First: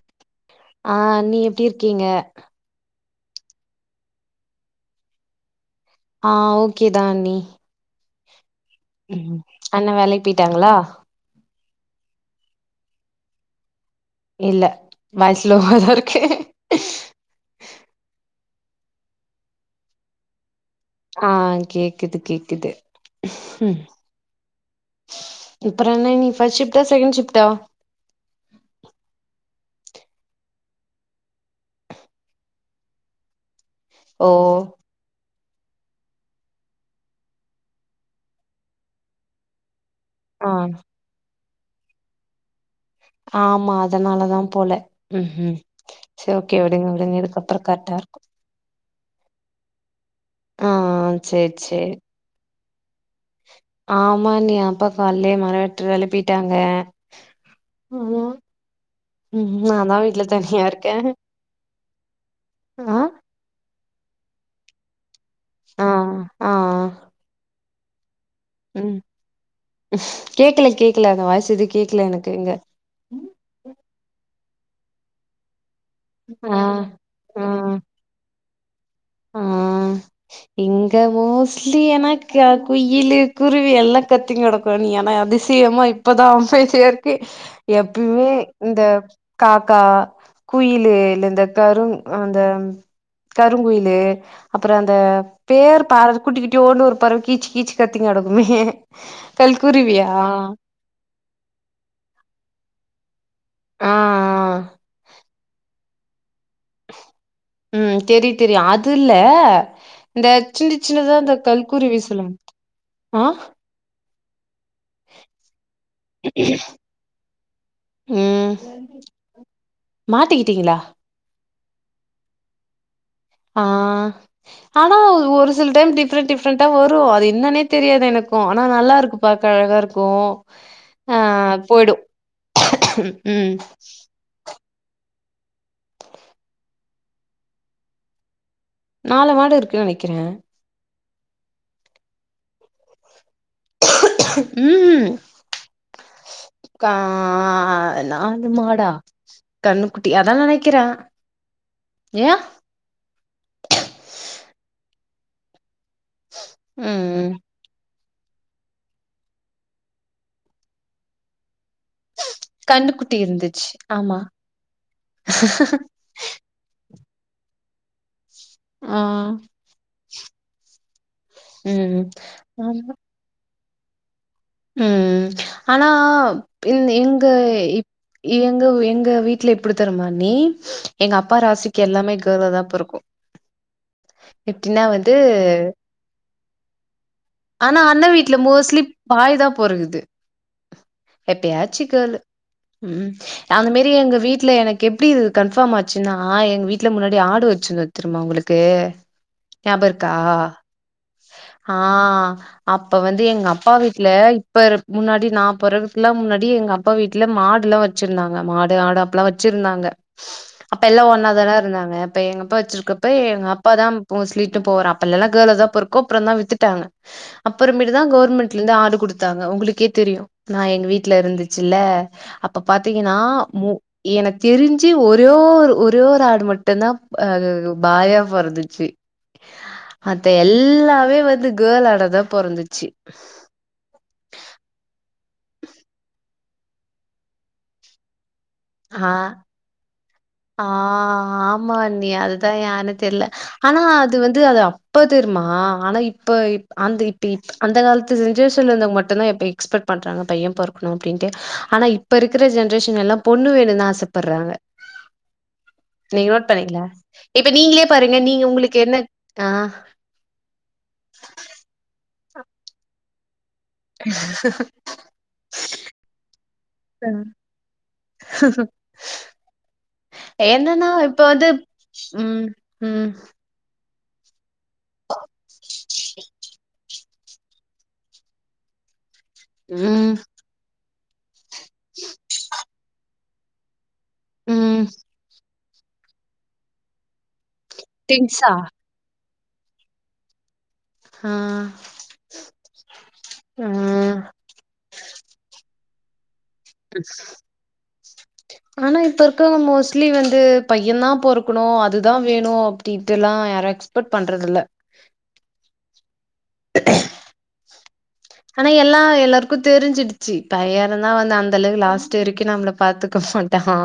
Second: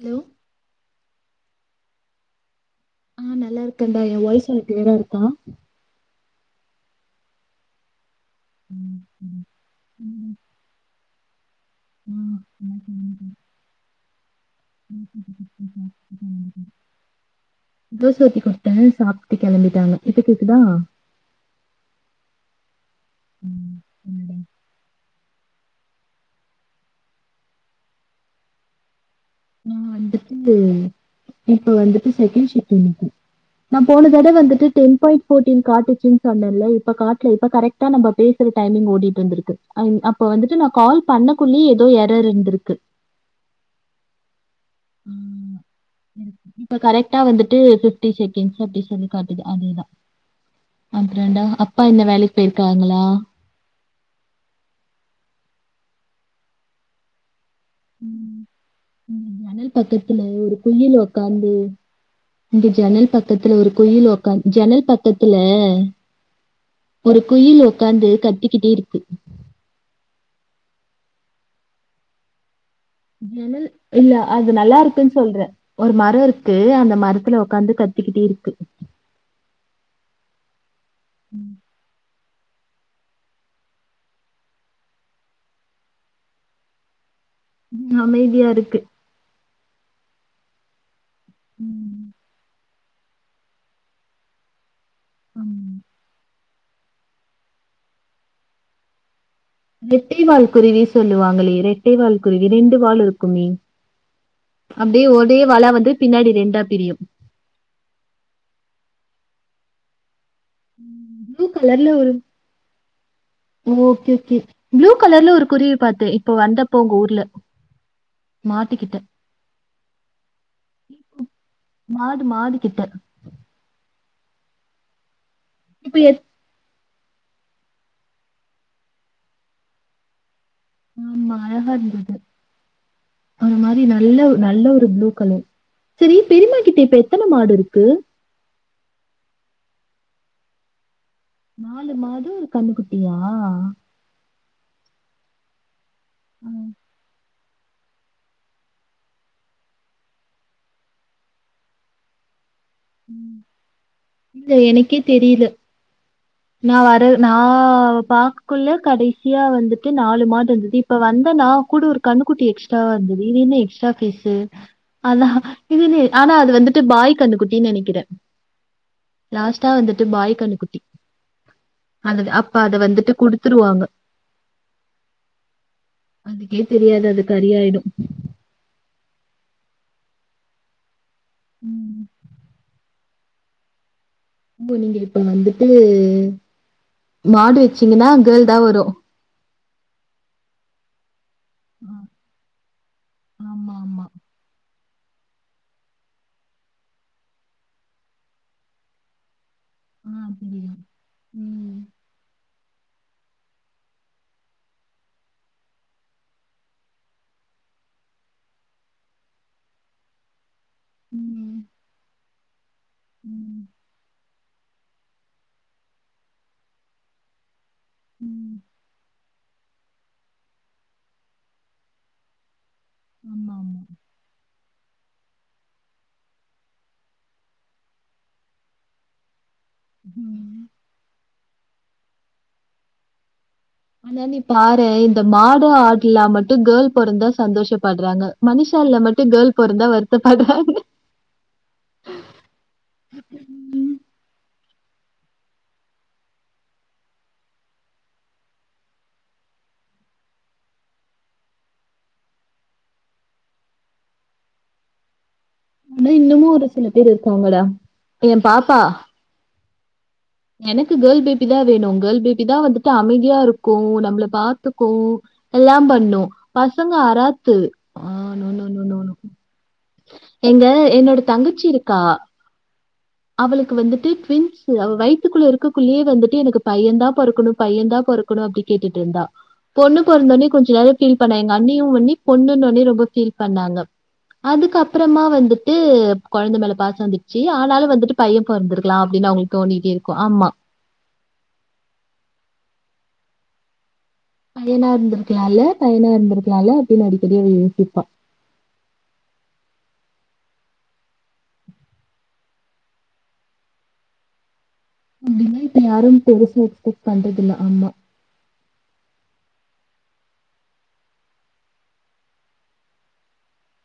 Hello ஆ அண்ணி எப்டி இருக்கீங்க ஆ நல்லா இருக்கண்டா எ வாய்ஸ்க்கு ஒனக்கு க்ளியரா இருக்கா ஆ ஓகேதா அண்ணி அண்ண வேலைக்கு போயிட்டாங்ளா [inaudible] இல்ல மனசுலோகாதா இருக்கு தோச ஊத்தி குடுத்தே சாப்ட்டு கெளம்பிட்டாங்க இப்ப கேக்குதா ஆ கேக்குது கேக்குது ம் அப்ற என்ன நீ ஃபர்ஸ்ட் ஷிப்டா செகண்ட் ஷிப்டா நா வந்துட்டு இப்ப வந்துட்டு செகண்ட் ஷிப்டு எனக்கு நா போன தட ஓ வந்துட்டு டென் பாயிண்ட் ஃபோட்டின் காட்டுச்சுன் சொன்னேல்ல இப்ப காட்ல இப்ப கரெக்டா நம்ப பேசுற டைமிங் ஓடிட் வந்திருக்கு அ அப்ப ஆ வந்துட்டு நா கால் பண்ணக்குள்ளயே ஏதோ எரர் இருந்திருக்கு ஆமா அதனாலதா போல ஆ, ம் ஹம் செரி ஓகே விடுங்க விடுங்க இதுக்குக்கப்புற கரெக்டா இருக்கு [unintelligible] னு காட்டுது அதேதா ஆ அப்றன்டா சேரி அப்பா சேரி என்ன வேலைக்கு போயிருக்காங்ளா ஆமா அண்ணி அப்பா கால்லே மர வெட்ற வேலைக்கு பேய்ட்டாங்க ம் ஜணல் நான்தா வீட்ல பக்கத்துல ஒரு தனியா இருக்கே குயில் ஒக்காந்து இங்க ஆ ஜனல் பக்கத்துல ஒரு குயில் ஒக்காந் ஜனல் பக்கத்துல ஆ ஆ ஒரு குயில் ஒக்காந்து கட்டி ம் கேக்கல கேக்கல அந்த வாய்ஸ் எது கேக்கல எனக்கு இங்க ஜனல் இல்ல அது நல்லாருக்குன் சொல்றே ஒரு மர ஆ இருக்கு அந்த மரத்துல ஆ ஒக்காந்து கத் திக்கிட்டே இருக்கு ஆ இங்க ம், மோஸ்லி ஏன்னா குயிலு குருவி எல்லா கத்தி்க்குனு கெடக்கு நீ ஏன்னா அதிசயமா இப்பதா அமைதியா இரு க்கு எப்பமே அமைதியா இருக்கு இந்த காக்கா குயிலு இல்ல இந்த கரு ம், அந்த கருங்குயிலு அப்புற அந்த ஆமா. பேர் பறவை குட்டி குட்டி ஒண்ணு ஒரு பறவை கீச் கீச் கத்திங்கினு கெடக்குமே கல்குருவியா ரெட்டை வால் குருவி சொல்லுவாங்களே ரெட்டை வால் குருவி ரெண்டு வால் இரு க்குமே ஆ ஆ அப்டியே ஒரே வாலா வந்து பின்னாடி ரெண்டா பிரியு ம் தெரியு தெரியு அது இல்ல இந்த சின்ன சின்னதா அந்த ப்ளூ கல் கலர்ல குருவி ஒரு சொல்லுங் ஆ ஓகே ஓகே ப்ளூ கலர்ல ஒரு குருவி பாத்தெ இப்ப வந்தப்பொ உங்க ஊர்ல ம் மாட்டுக்கிட்ட. மாத்திக்கிட்டீங்களா மாடு மாடுகிட்ட ஆ ஆனா ஒரு சில டைம் இப்ப எத் டிஃப்ரண்ட் டிஃப் ரன்ட்டா வரு அது என்னன்னே தெரியாது எனக்கு ஆனா நல்லாருக்கு பாக்க அழகாருக்கு ஆமா அழகா இருந்தது ம் அந்த மாரி நல்ல நல்ல ஒரு ப்ளூ கலர் செரி பெரிம்மா கிட்ட இப்ப எத்தன மாடு இருக்கு? நாலு மாடு இருக்கு நெனக்கிறே நாலு மாடு ஒரு கன்னுக்குட்டியா? ம்ஹும் அ. கா ஆ நாலு மாடா கன்னுக்குட்டி அதா நெனைக்கிறே ஏ ம் இல்ல எனக்கே தெரியில நா வர ம் நா பாக்க க்குள்ள கடைசியா வந்துட்டு நாலு மாடு இருந்தது இப்ப வந்த நா கூட ஒரு கன்னுக்குட்டி எக்ஸ்ட்ராவா கண்ணுக்குட்டி இந்தது இது என்ன இருந்துச்சு எக்ஸ்ட்ரா ஆமா ஃபேஸு அதா இதென்ன ஆனா அது வந்துட்டு பாய் கன்னுக்குட்டின் நெனக்கிறே ஆ தா வந்துட்டு பாய் கன்னுக்குட்டி ம் அது அப்ப அத ஆமா வந்துட்டு குடுத்துருவாங்க ம் ஆனா அதுக்கே இந் தெரியாது அது எங்க கறியாயிடு இ எங்க எங்க வீட்ல எப்டி தெரிமா அண்ணி எங்க அப்பா ராசிக்கு எல்லாமே கேளா தா பொறக்கு ஓ எப்டின்னா நீங்க வந்து இப்ப வந்துட்டு மாடு ஆனா அண்ண வச்சீங்கன்னா வீட்ல கேர்ள் தா மோஸ்லி வரு பாய் தா பொறக்குது எப்பயாச்சு கேளு ம் அந்த ஆமா மேரி ஆமா எங்க வீட்ல எனக்கு எப்டி இது கன்ஃபாம் ஆச்சுன்னா எங்க வீட்ல முன்னாடி ஆடு வச்சிருந்தொ தெரிமா உங்களுக்கு ஞாப இருக்கா ஆ தெரியு ஆ ம் அப்ப வந்து எங்க அப்பா வீட்ல இப்பர முன்னாடி நா பொறக்கதுக்லா முன்னாடி எங்க அ ப்பா வீட்ல மாடுல்லா வச்சுருந்தாங்க மாடு ஆடு அப்பல்லா வச்சுருந்தாங்க அப்ப எல்லா ஒன்னாதானெ ம் இருந்தாங்க அப்ப எங்கப்பா வச்சுருக்கப்ப ம் எங்கப்பா தா போஸ்லி விட்டு போவாரு அப்பல்லல்லா கேளாதா பொறக்கு அப்றந்தா வித்துட்டாங்க அப்பறமேட்டு தா ம் கவுர்மெண்ட்லெந்து ஆடு குடுத்தாங்க உங்களுக்கே தெரியு நா எங்க வீட்ல இருந்துச்சுல்ல அப்ப பாத்தீங்கனா ஆமா மு ஆமா எனக் தெரிஞ்சு ஒரே ஒரு ஒரே ஒரு ஆடு மட்டுந்தா அ அது பாயா பொறந்துச்சு மத்த ம். எல்லாமே வந்து கேள் ஆடாதா பொறந்துச்சி ஆனா நீ பாரே இந்த மாடு ஆடுலா மட்டு கேள் பொறந்தா சந்தோஷப்பட்றாங்க மனுஷால்ல மட்டு கேள் பொறந்தா வருத்தப்பட்றாங்க ஆ ஆ மா அண்ணி அதுதா ஏனு தெர்ல ஆனா அது வந்து அது அப்ப தெருமா ஆனா இப்ப இப் அந்த இப்ப இப் அந்த காலத்து ஜென்ரேஷன்ல இருந்தவ்ங்க மட்டுந்தா இப்ப எக்ஸ்பெட் பண்றாங்க பைய பொறக்கனு அப்டின்ட்டு ஆனா இ ப்ப இருக்குற ஜென்ரேஷன் எல்லா பொண்ணு வேணுன் ஆசப்பர்றாங்க ஆனா நீங்க இன்னமு நோட் ஒரு பண்ணீங்ளா சில பேர் இப்ப இருக்காங்கடா நீங்ளே பாருங்க எ நீங்க உங்களுக்கு பாப்பா என்ன ஆ எனக்கு கேர்ள் பேபி தா வேணு கேர்ள் பேபி தா வந்துட்டு அமைதியா இருக் கு நம்மள பாத்துக்கு எல்லா பண்ணு பசங்க அராத்து ஆ no no no no no. எங்க என்னன்னா இப்ப என்னோட வந்து தங்கச்சி இருக்கா. ம் ம் அவளுக்கு வந்துட்டு ட்வின்ஸ் அவ வயத்துக்குள்ள இருக்கக்குள்ளயே வந்துட்டு எனக்கு பையந்தா பொறக்கணு பையந்தா பொற க்குனு அப்டி கேட்டுட்டு இருந்தா பொண்ணு ம் பொறந்தோனே கொஞ்ச நேரம் ஃபீல் பண்ணா எங் க அண்ணியு ஒடனே பொண்ணுன்னோனே ரொம்ப ஃபீல் பண்ணாங்க ம் அதுக்கப்பறமா வந்துட் டு கொழந்தை மேல பாசம் வந்துடுச்சு ஆனாலு வந்துட்டு பையன் திங்ஸா பொறந்திருக்கலா அப்டின்னு அவங்களுக்கு தோணிடிட்டே இருக்கு, ஆமா ஆ ம் பையனா இருந்திருக்கலா இல்ல பையனா இருந்தக்கலா இல்ல அப்டின்னு அடிக்கடி யோசிப்பா ஆனா இப்ப இருக்குறவங்க மோஸ்ட்லி வந்து பையந்தா பொறக்கணு அதுதா வேணு அப்டி இப்டிலா யாரு எக்ஸ்பர்ட் பண்றது இல்ல அப்டின்னு இப்ப யாரு பெருசா எக்ஸ்பர்ட் பண்றதில்ல ஆமா ஆனா எல்லா எல்லாருக்கு தெரிஞ்சிடுச்சு பைய இருந்தா வந்து அந்த அளவுக்கு லாஸ்ட் வரைக்கு நம்மள பாத்துக்க மாட் டா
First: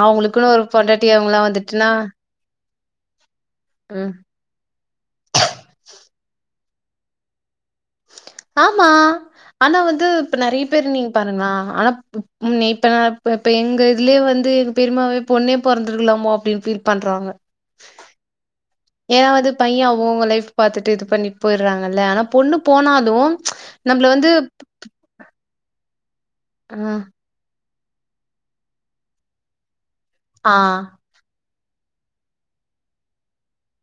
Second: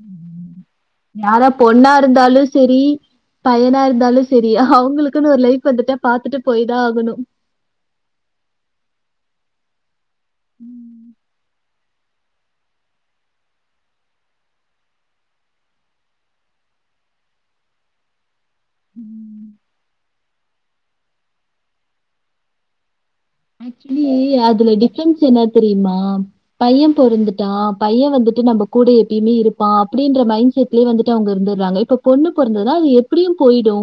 ஆமா, பொண்டாட்டி அவங்கல்லா நான்லா வந்துட்டுன்னா பொண்ணா இருந்தாலு சேரி பையனா ம் இருந்தாலு சேரி அவங்களுக்குன்னு ஒரு லைஃப் வந்துட்டா பாத்துட்டு போயிதா ஆகணு ஆமா ஆனா வந்து இப்ப நறைய பேரு ம் நீங்க பாருங்களா ஆனா ம் இப்ப நா இப்ப எங்க இதுலயே வந்து எங்க பெரிம்மாவே பொண்ணே பொறந்துருக்கலாமோ அப்டின்னு ஃபீல் பண்றாங்க ஏன்னா ம் வந்து பையன் அவங்க அவங்க லைஃப் பாத்துட்டு இது பண்ணிட்டு போயிடுறாங்கல்ல ஆனா பொண்ணு போனாலு ஆக்சுவலி நம்மள வந்து அதுல டிஃப்ரென்ஸ் என்ன தெரியுமா ஆ பையன் பொறந்துட்டா பையன் வந்துட்டு நம்ம கூட எப்பயுமே இருப்பா அப்டிகின்ற மைண்ட் ஆ, செட்டிலே வந்துட் டு அவங்க இருந்துட்றாங்க இப்ப பொண்ணு பொறந்ததா அது எப்டியு போயிடு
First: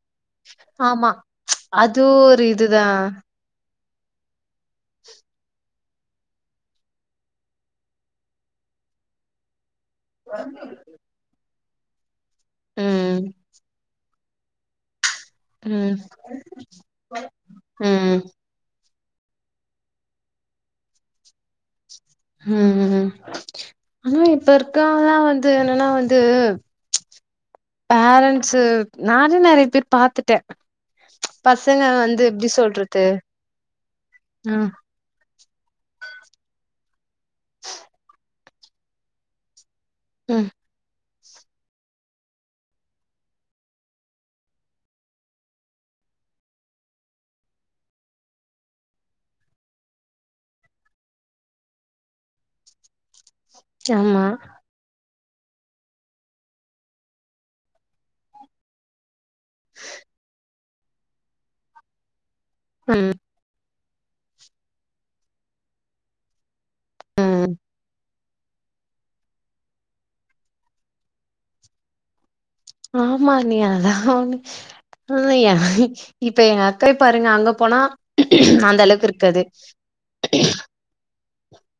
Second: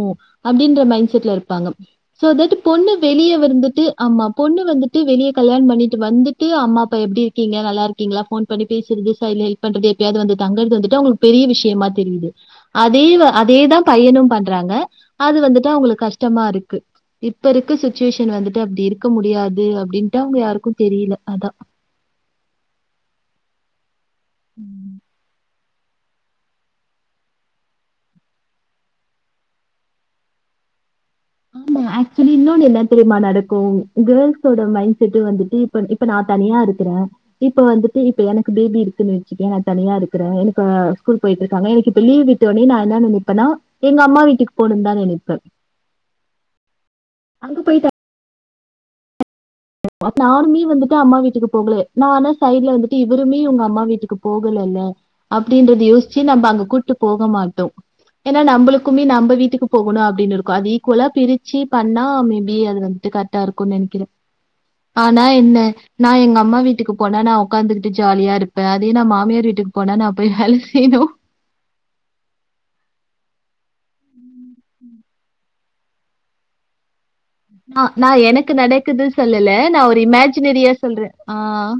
அப்டியின்ற ஆமா. மைண்ட் செட்ல இருப்பாங்க அது சோ ஒரு தட் பொண்ணு இதுதான். வெளியே வந்துட்டு ஆமா பொண்ணு வந்துட்டு கல்யாணம் வெளிய பண்ணிட்டு வந்து ட்டு அம்மா அப்பா எப்டி இருக்கீங்க நல்லா இருக்கீங்களா ஃபோன் பண்ணி பேசுறது சைடுல மீட் பண்றது எப்பயாவது வந்து தங்குறது வந்துட்டு அவங்களுக் பெரிய விஷயமா தெரியுது அதே ம். அதேதா பையனு பண்றாங்க அது வந்துட்டு ம். அவங்களுக்கு கஷ்டமா இருக்கு இப்ப இருக்க ம். சுச்சுவேஷன் வந்துட்டு அப்படி இருக் க முடியாது அப்டின்ட்டு அவங்க யாருக்கு தெரியல அதா ம், ம் ஆனா இப்ப இருக்கவாங்க வந்து என்னன்னா வந்து பேரன்ஸ்சு நானு நறைய பேர் பாத்துட்ட ஆமா ஆக்சுவலி இன்னொன்னு என்ன சொல்றது? தெரியுமா நடக்கு கேர்ள்ஸோட ம். மைண்ட் செட்டு வந்துட்டு இப்ப இப்ப நா தனியா இருக்கறே இப்ப வந்துட்டு இப்ப எனக்கு பேபி இருக்குன்னு வச் சிக்கய நா தனியா இருக்கிற ம். எனக்கு ஸ்கூல் போயிட்டு இருக்காங்க எனக்கு இப்ப லீவ் விட்டோனே நா என்ன நெனைப்பனா எங்க அம்மா வீட்டு போணுனுதா நெனைப்பே அங்க போயிட்டு நானுமே வந்துட்டு அம்மா வீட்டுக்கு போகலயே நா ஆனா சைடுல வந்துட்டு இவருமே உங்க அம்மா வீட்டுக்கு ஆமா. போகலல்ல அப்டின்றது யோசிச்சு நம்ம அங்க கூட்டிபோக மாட்டோ ஏன்னா நம்மளுக்குமே நம்ம வீட் டுக்கு போகணு அப்டின்னு இருக்கு அது ஈக்குவலா பிரிச்சு பண்ணா மே பி அது வந்துட்டு கரெக்டா இருக்கும்னு நெனைக்கிறே ஆனா என்ன நா எங்க அம்மா வீட்டுக்கு போனா நா உ க்காந்துகிட்டு ஜாலியா இருப் இப்ப அதே நா மாமியார் வீட்டுக்கு போனா நா போய் வேல செய்யணு ஆமா நீ அதா ஒன்னு இல்ல எ இப்ப என் அத் தைய பாருங்க அங்க போனா ஆ நா எனக்கு அந்த அளவுக்கு நடக்குதுன்னு இருக்காது. சொல்லல நா ஒரு இமேஜினரியா சொல்றே ஆஹ்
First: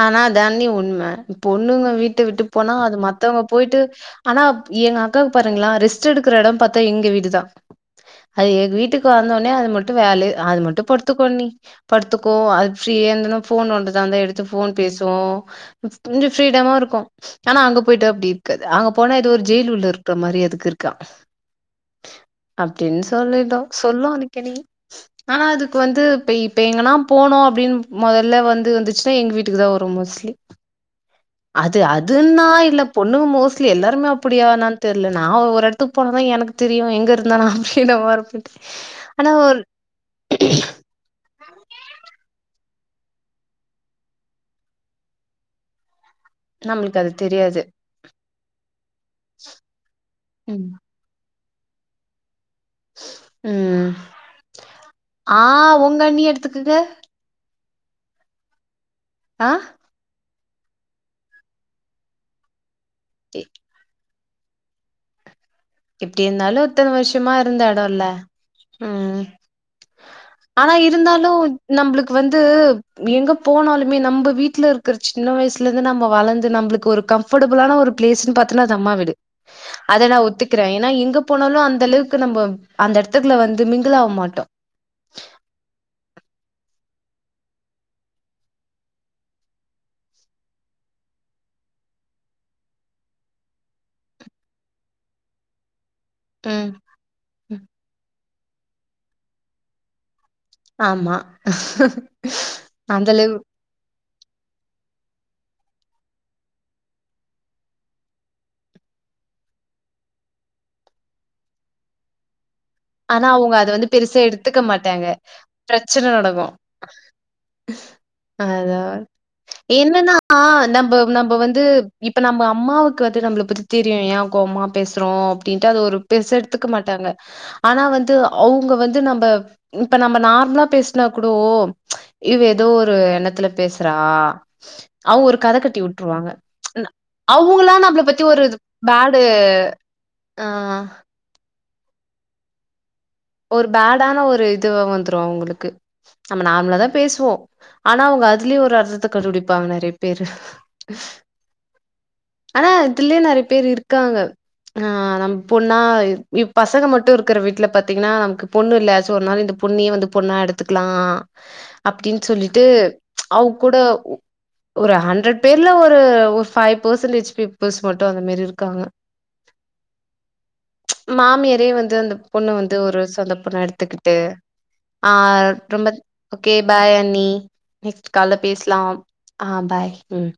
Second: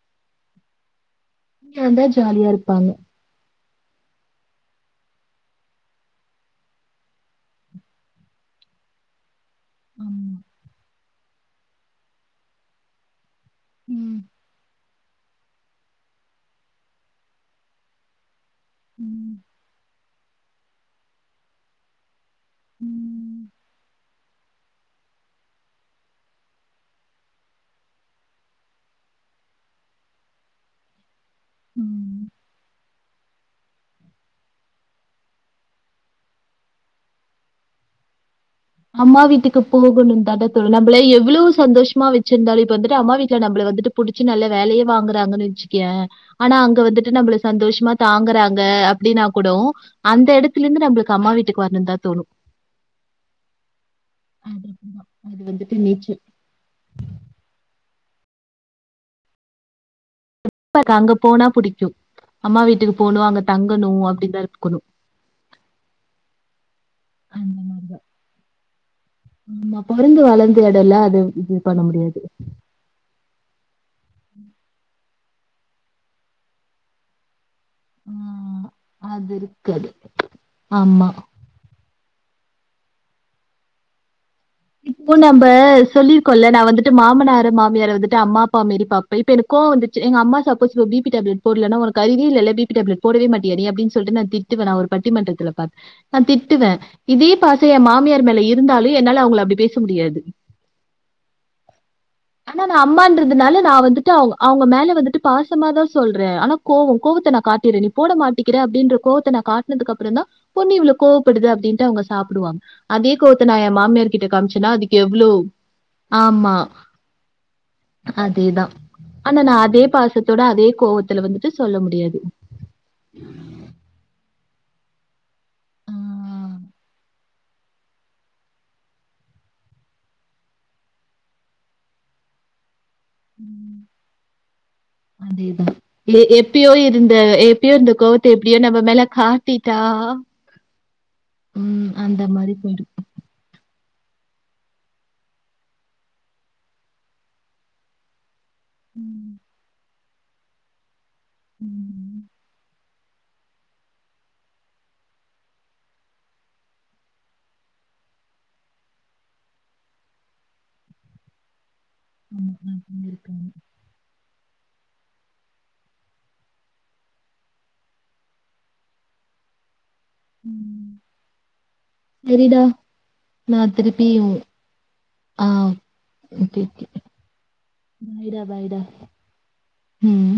ஆனா அதானே உண்ம இப்ப இங்க பொண்ணுங்க வந்தா வீட்ட விட்டு ஜாலியா போனா இருப்பாங்க அது மத் மத்தவங்க போய்ட்டு ஆனா எங்க அக்காக்கு பாருங்ளே ரெஸ்ட் எடுக்குற எடோ பாத்தா எங்க வீடுதா ஐயோ அது வீட்டுக்கு வந்தோனே அது மட்டு வேலு ஆமா அது மட்டு பொறுத்துக்கோண்ணி படுத்துக்கோ அது ஃபிரியா இருந்தனா ஃபோன் நோண்டு ம் வந்தா எடுத்து ஃபோன் பேசுவோ கொஞ்சோ ஃபீரீடமா இருக்கு ஆனா அங்க போய்ட்டு அப்டி அங்க போனா எதோ ம் ஒரு ஜெயில் உள்ள இருக்ற மாரி அதுக்கு இருக்கா ம் அப்டின்னு சொல்லிட்டோ சொல்லு அன்னைக் தோழி ஆனா அதுக்கு வந்து இப்ப இப்ப எங்கனா போனு அப்டின்னு முதல வந் அது வந்துச்சுன்னா எங்க வீட்டுக்கு தா வரும் மோஸ்ட்லி அது ம் அதுன்னா இல்ல பொண்ணுங்க மோஸ்ட்லி எல்லாருமே அப்டியா என்னான்னு தெர்ல நா ஒரு எடத்துக்கு போனதா எனக்கு தெரியு எங்கே இருந்தா நா இட ஓரத்துல அம்மா வீட்டுக்கு போகணு தட தோணுலாம் எவ்ளவு சந்தோஷமா வச்சிருந்தாலு இப்ப வந்துட்டு அம்மா வீட்ல நம்ள வந்துட்டு பிடிச்சு நல்லா வேலயே வாங்குகிறாங்கனு வச்சுக்கோ ஏ ஆனா அங்க நம்மளுக்கு வந்துட்டு அது நம்மள தெரியாது சந்தோஷமா தாங்குறாங்க அப்டின்னா கூடவு அந்த ம் இடத்துலருந்து நம்மளுக்கு அம்மா வீட்டுக்கு வரணுன்னு தா தோணு உம் அது அப்படிதான். அது வந்துட்டு ஆஹ் உங்க நேச்சர். அண்ணிய எடுத்துக்கிட்டு ஆஹ் அங்க போனா பிடிக்கு அம்மா வீட்டுக்கு போணு அங்க எ தங்கணு அப்டின்னுதா இருக்கணு எப்டி இருந்தாலு இத்தன வருஷமா அந்த இருந்த மாதிரிதான். எடோல்ல ம் நம்ம பொறந்து வளர்ந்த ஆனா எடம்லாம் அது இருந்தாலு இது பண்ண நம்ளுக்கு முடியாது. வந்து எங்க போனாலுமே நம்ம வீட்ல இருக்குற சின்ன வயசுலருந்து நம்ம வளந்து நம்மளுக்கு ஒரு கம்ஃபர்டபுளான ஒரு ஆ பிளேஸ்னு பாத்தனா அது அம்மா வீடு அது இருக்காது. அத நா ஒத்துக்கிறே ஏன்னா இங்க ஆமா. எங்க போனாலு அந்த அளவுக்கு நம்ம அந்த எடத்துக்ல வந்து மிங்கிளாக மாட்டோ இப்போ நம்ப சொல்லியிருக்கோல நா வந்துட்டு மாமனார் மாமியார வந்துட்டு அம்மா அப்பா மேரி பாப் இப்ப எனக் கோவ வந்துச்சி எங்க அம்மா சப்போஸ் இப்போ பி பி டேப்லட் போடலன்னா ஒனக்கு அறிவே இல்ல பி பி டேப்லட் போடவே மாட்டியா நீ அப்டினு சொல்லிட்டு நா திட் டுவே நா ஒரு பட்டிமன்றத்துல பாத் நா ம் திட்டுவே இதே பாச ம் என் மாமியார் மேல இருந்தாலு என்னால அவங்கள அப்டி பேச முடியாது ஆமா அந்தளவு நா வந்துட்டு அவ அவங்க மேல வந்துட்டு பாசமா தான் சொல்றே ஆனா கோவம் கோவத்த நா காட்டிறனே போட மாட்டிக்கிற அப்டின்ற கோவத்த நா காட்னதுக்கு அப்புறோ தா பொன்னு இவ்ள கோவப்படுது அப்டின்ட்டு அவங்க சாப்டுவாங்க அதே ஆனா கோவத்த அவங்க நா அத என் வந்து மாமியார் பெருசா கிட்ட எடுத்துக்க காமிச்சன்னா அதுக்கு மாட்டாங்க எவ்ளோ பிரச்சன நடக்கு ஆமா அதேதான். அதா ஆனா நான் அதே என்னன்னா பாசத்தோட அதே நம்ப கோவத்துல நம்ப வந்துட்டு வந்து சொல்ல முடியாது இப்ப நம்ம அம்மாவுக்கு வந்து நம்மள பத்தி தெரியு ஏன் கோவமா பேசுறோ அப்டின்ட்டு அது ஆ ஒரு பெர்ச எடுத்துக்க மாட்டாங்க ஆனா வந்து அவங்க வந்து நம்ப இப்ப நம்ம நார்மலா பேசுனா கூட இவ ஏதோ ஒரு என்னத்துல ம் பேசுறா அவங்க ஒரு கத அதேதான் கட்டி எ வுட்டுருவாங்க எப்பயோ இருந்த எப்பயோ அவங்களா இருந்த நம்ள பத்தி டி கோவத்த ஒரு இது எப்படியோ நம்ம மேல பேடு காட்டிட்டா ஆ ம் அந்த மாரி போயிருக்கு ஒரு பேடான ஒரு இதுவ வந்துரு அவங்களுக்கு நம்ம நார்மலா தா பேசுவோ ஆனா அவங்க அதுலே ஒரு அர்த்தத்த ம் கண்டுபிடிப்பாங்க நெறைய பேரு ம் ஆ இதுலே நெறைய பேர் இருக்காங்க ஆ நம் பொண்ணா பசங்க மட்டு இருக்குற வீட்ல பத் பாத்தீங்கன்னா நமக்கு பொண்ணு இல்ல சோ அதனால இந்த பொண்ணே வந்து பொண்ணா எடுத்துக்கலா அப்டின் ஆமா சொல்லிட்டு நான் பண்ணிருக்கேன் அவங் கூட ஒரு ஹண்ட்ரேட் பேர்ல ஒரு ஃபைவ் பெர்சன்டேஜ் பீப்புள்ஸ் மட்டு அந்த மாரி இருக்காங்க ம் மாமியரே வந்து அந்த பொண்ணு சரிடா வந்து ஒரு சொந்த பொண்ணா நான் திருப்பி எடுத்துக்கிட்டு ஆ ரொம்ப ஓகே பாய் அண்ணி நெக்ஸ்ட் கால்ல பாய்டா பேசலா பாய்டா ஆ பாய் ம்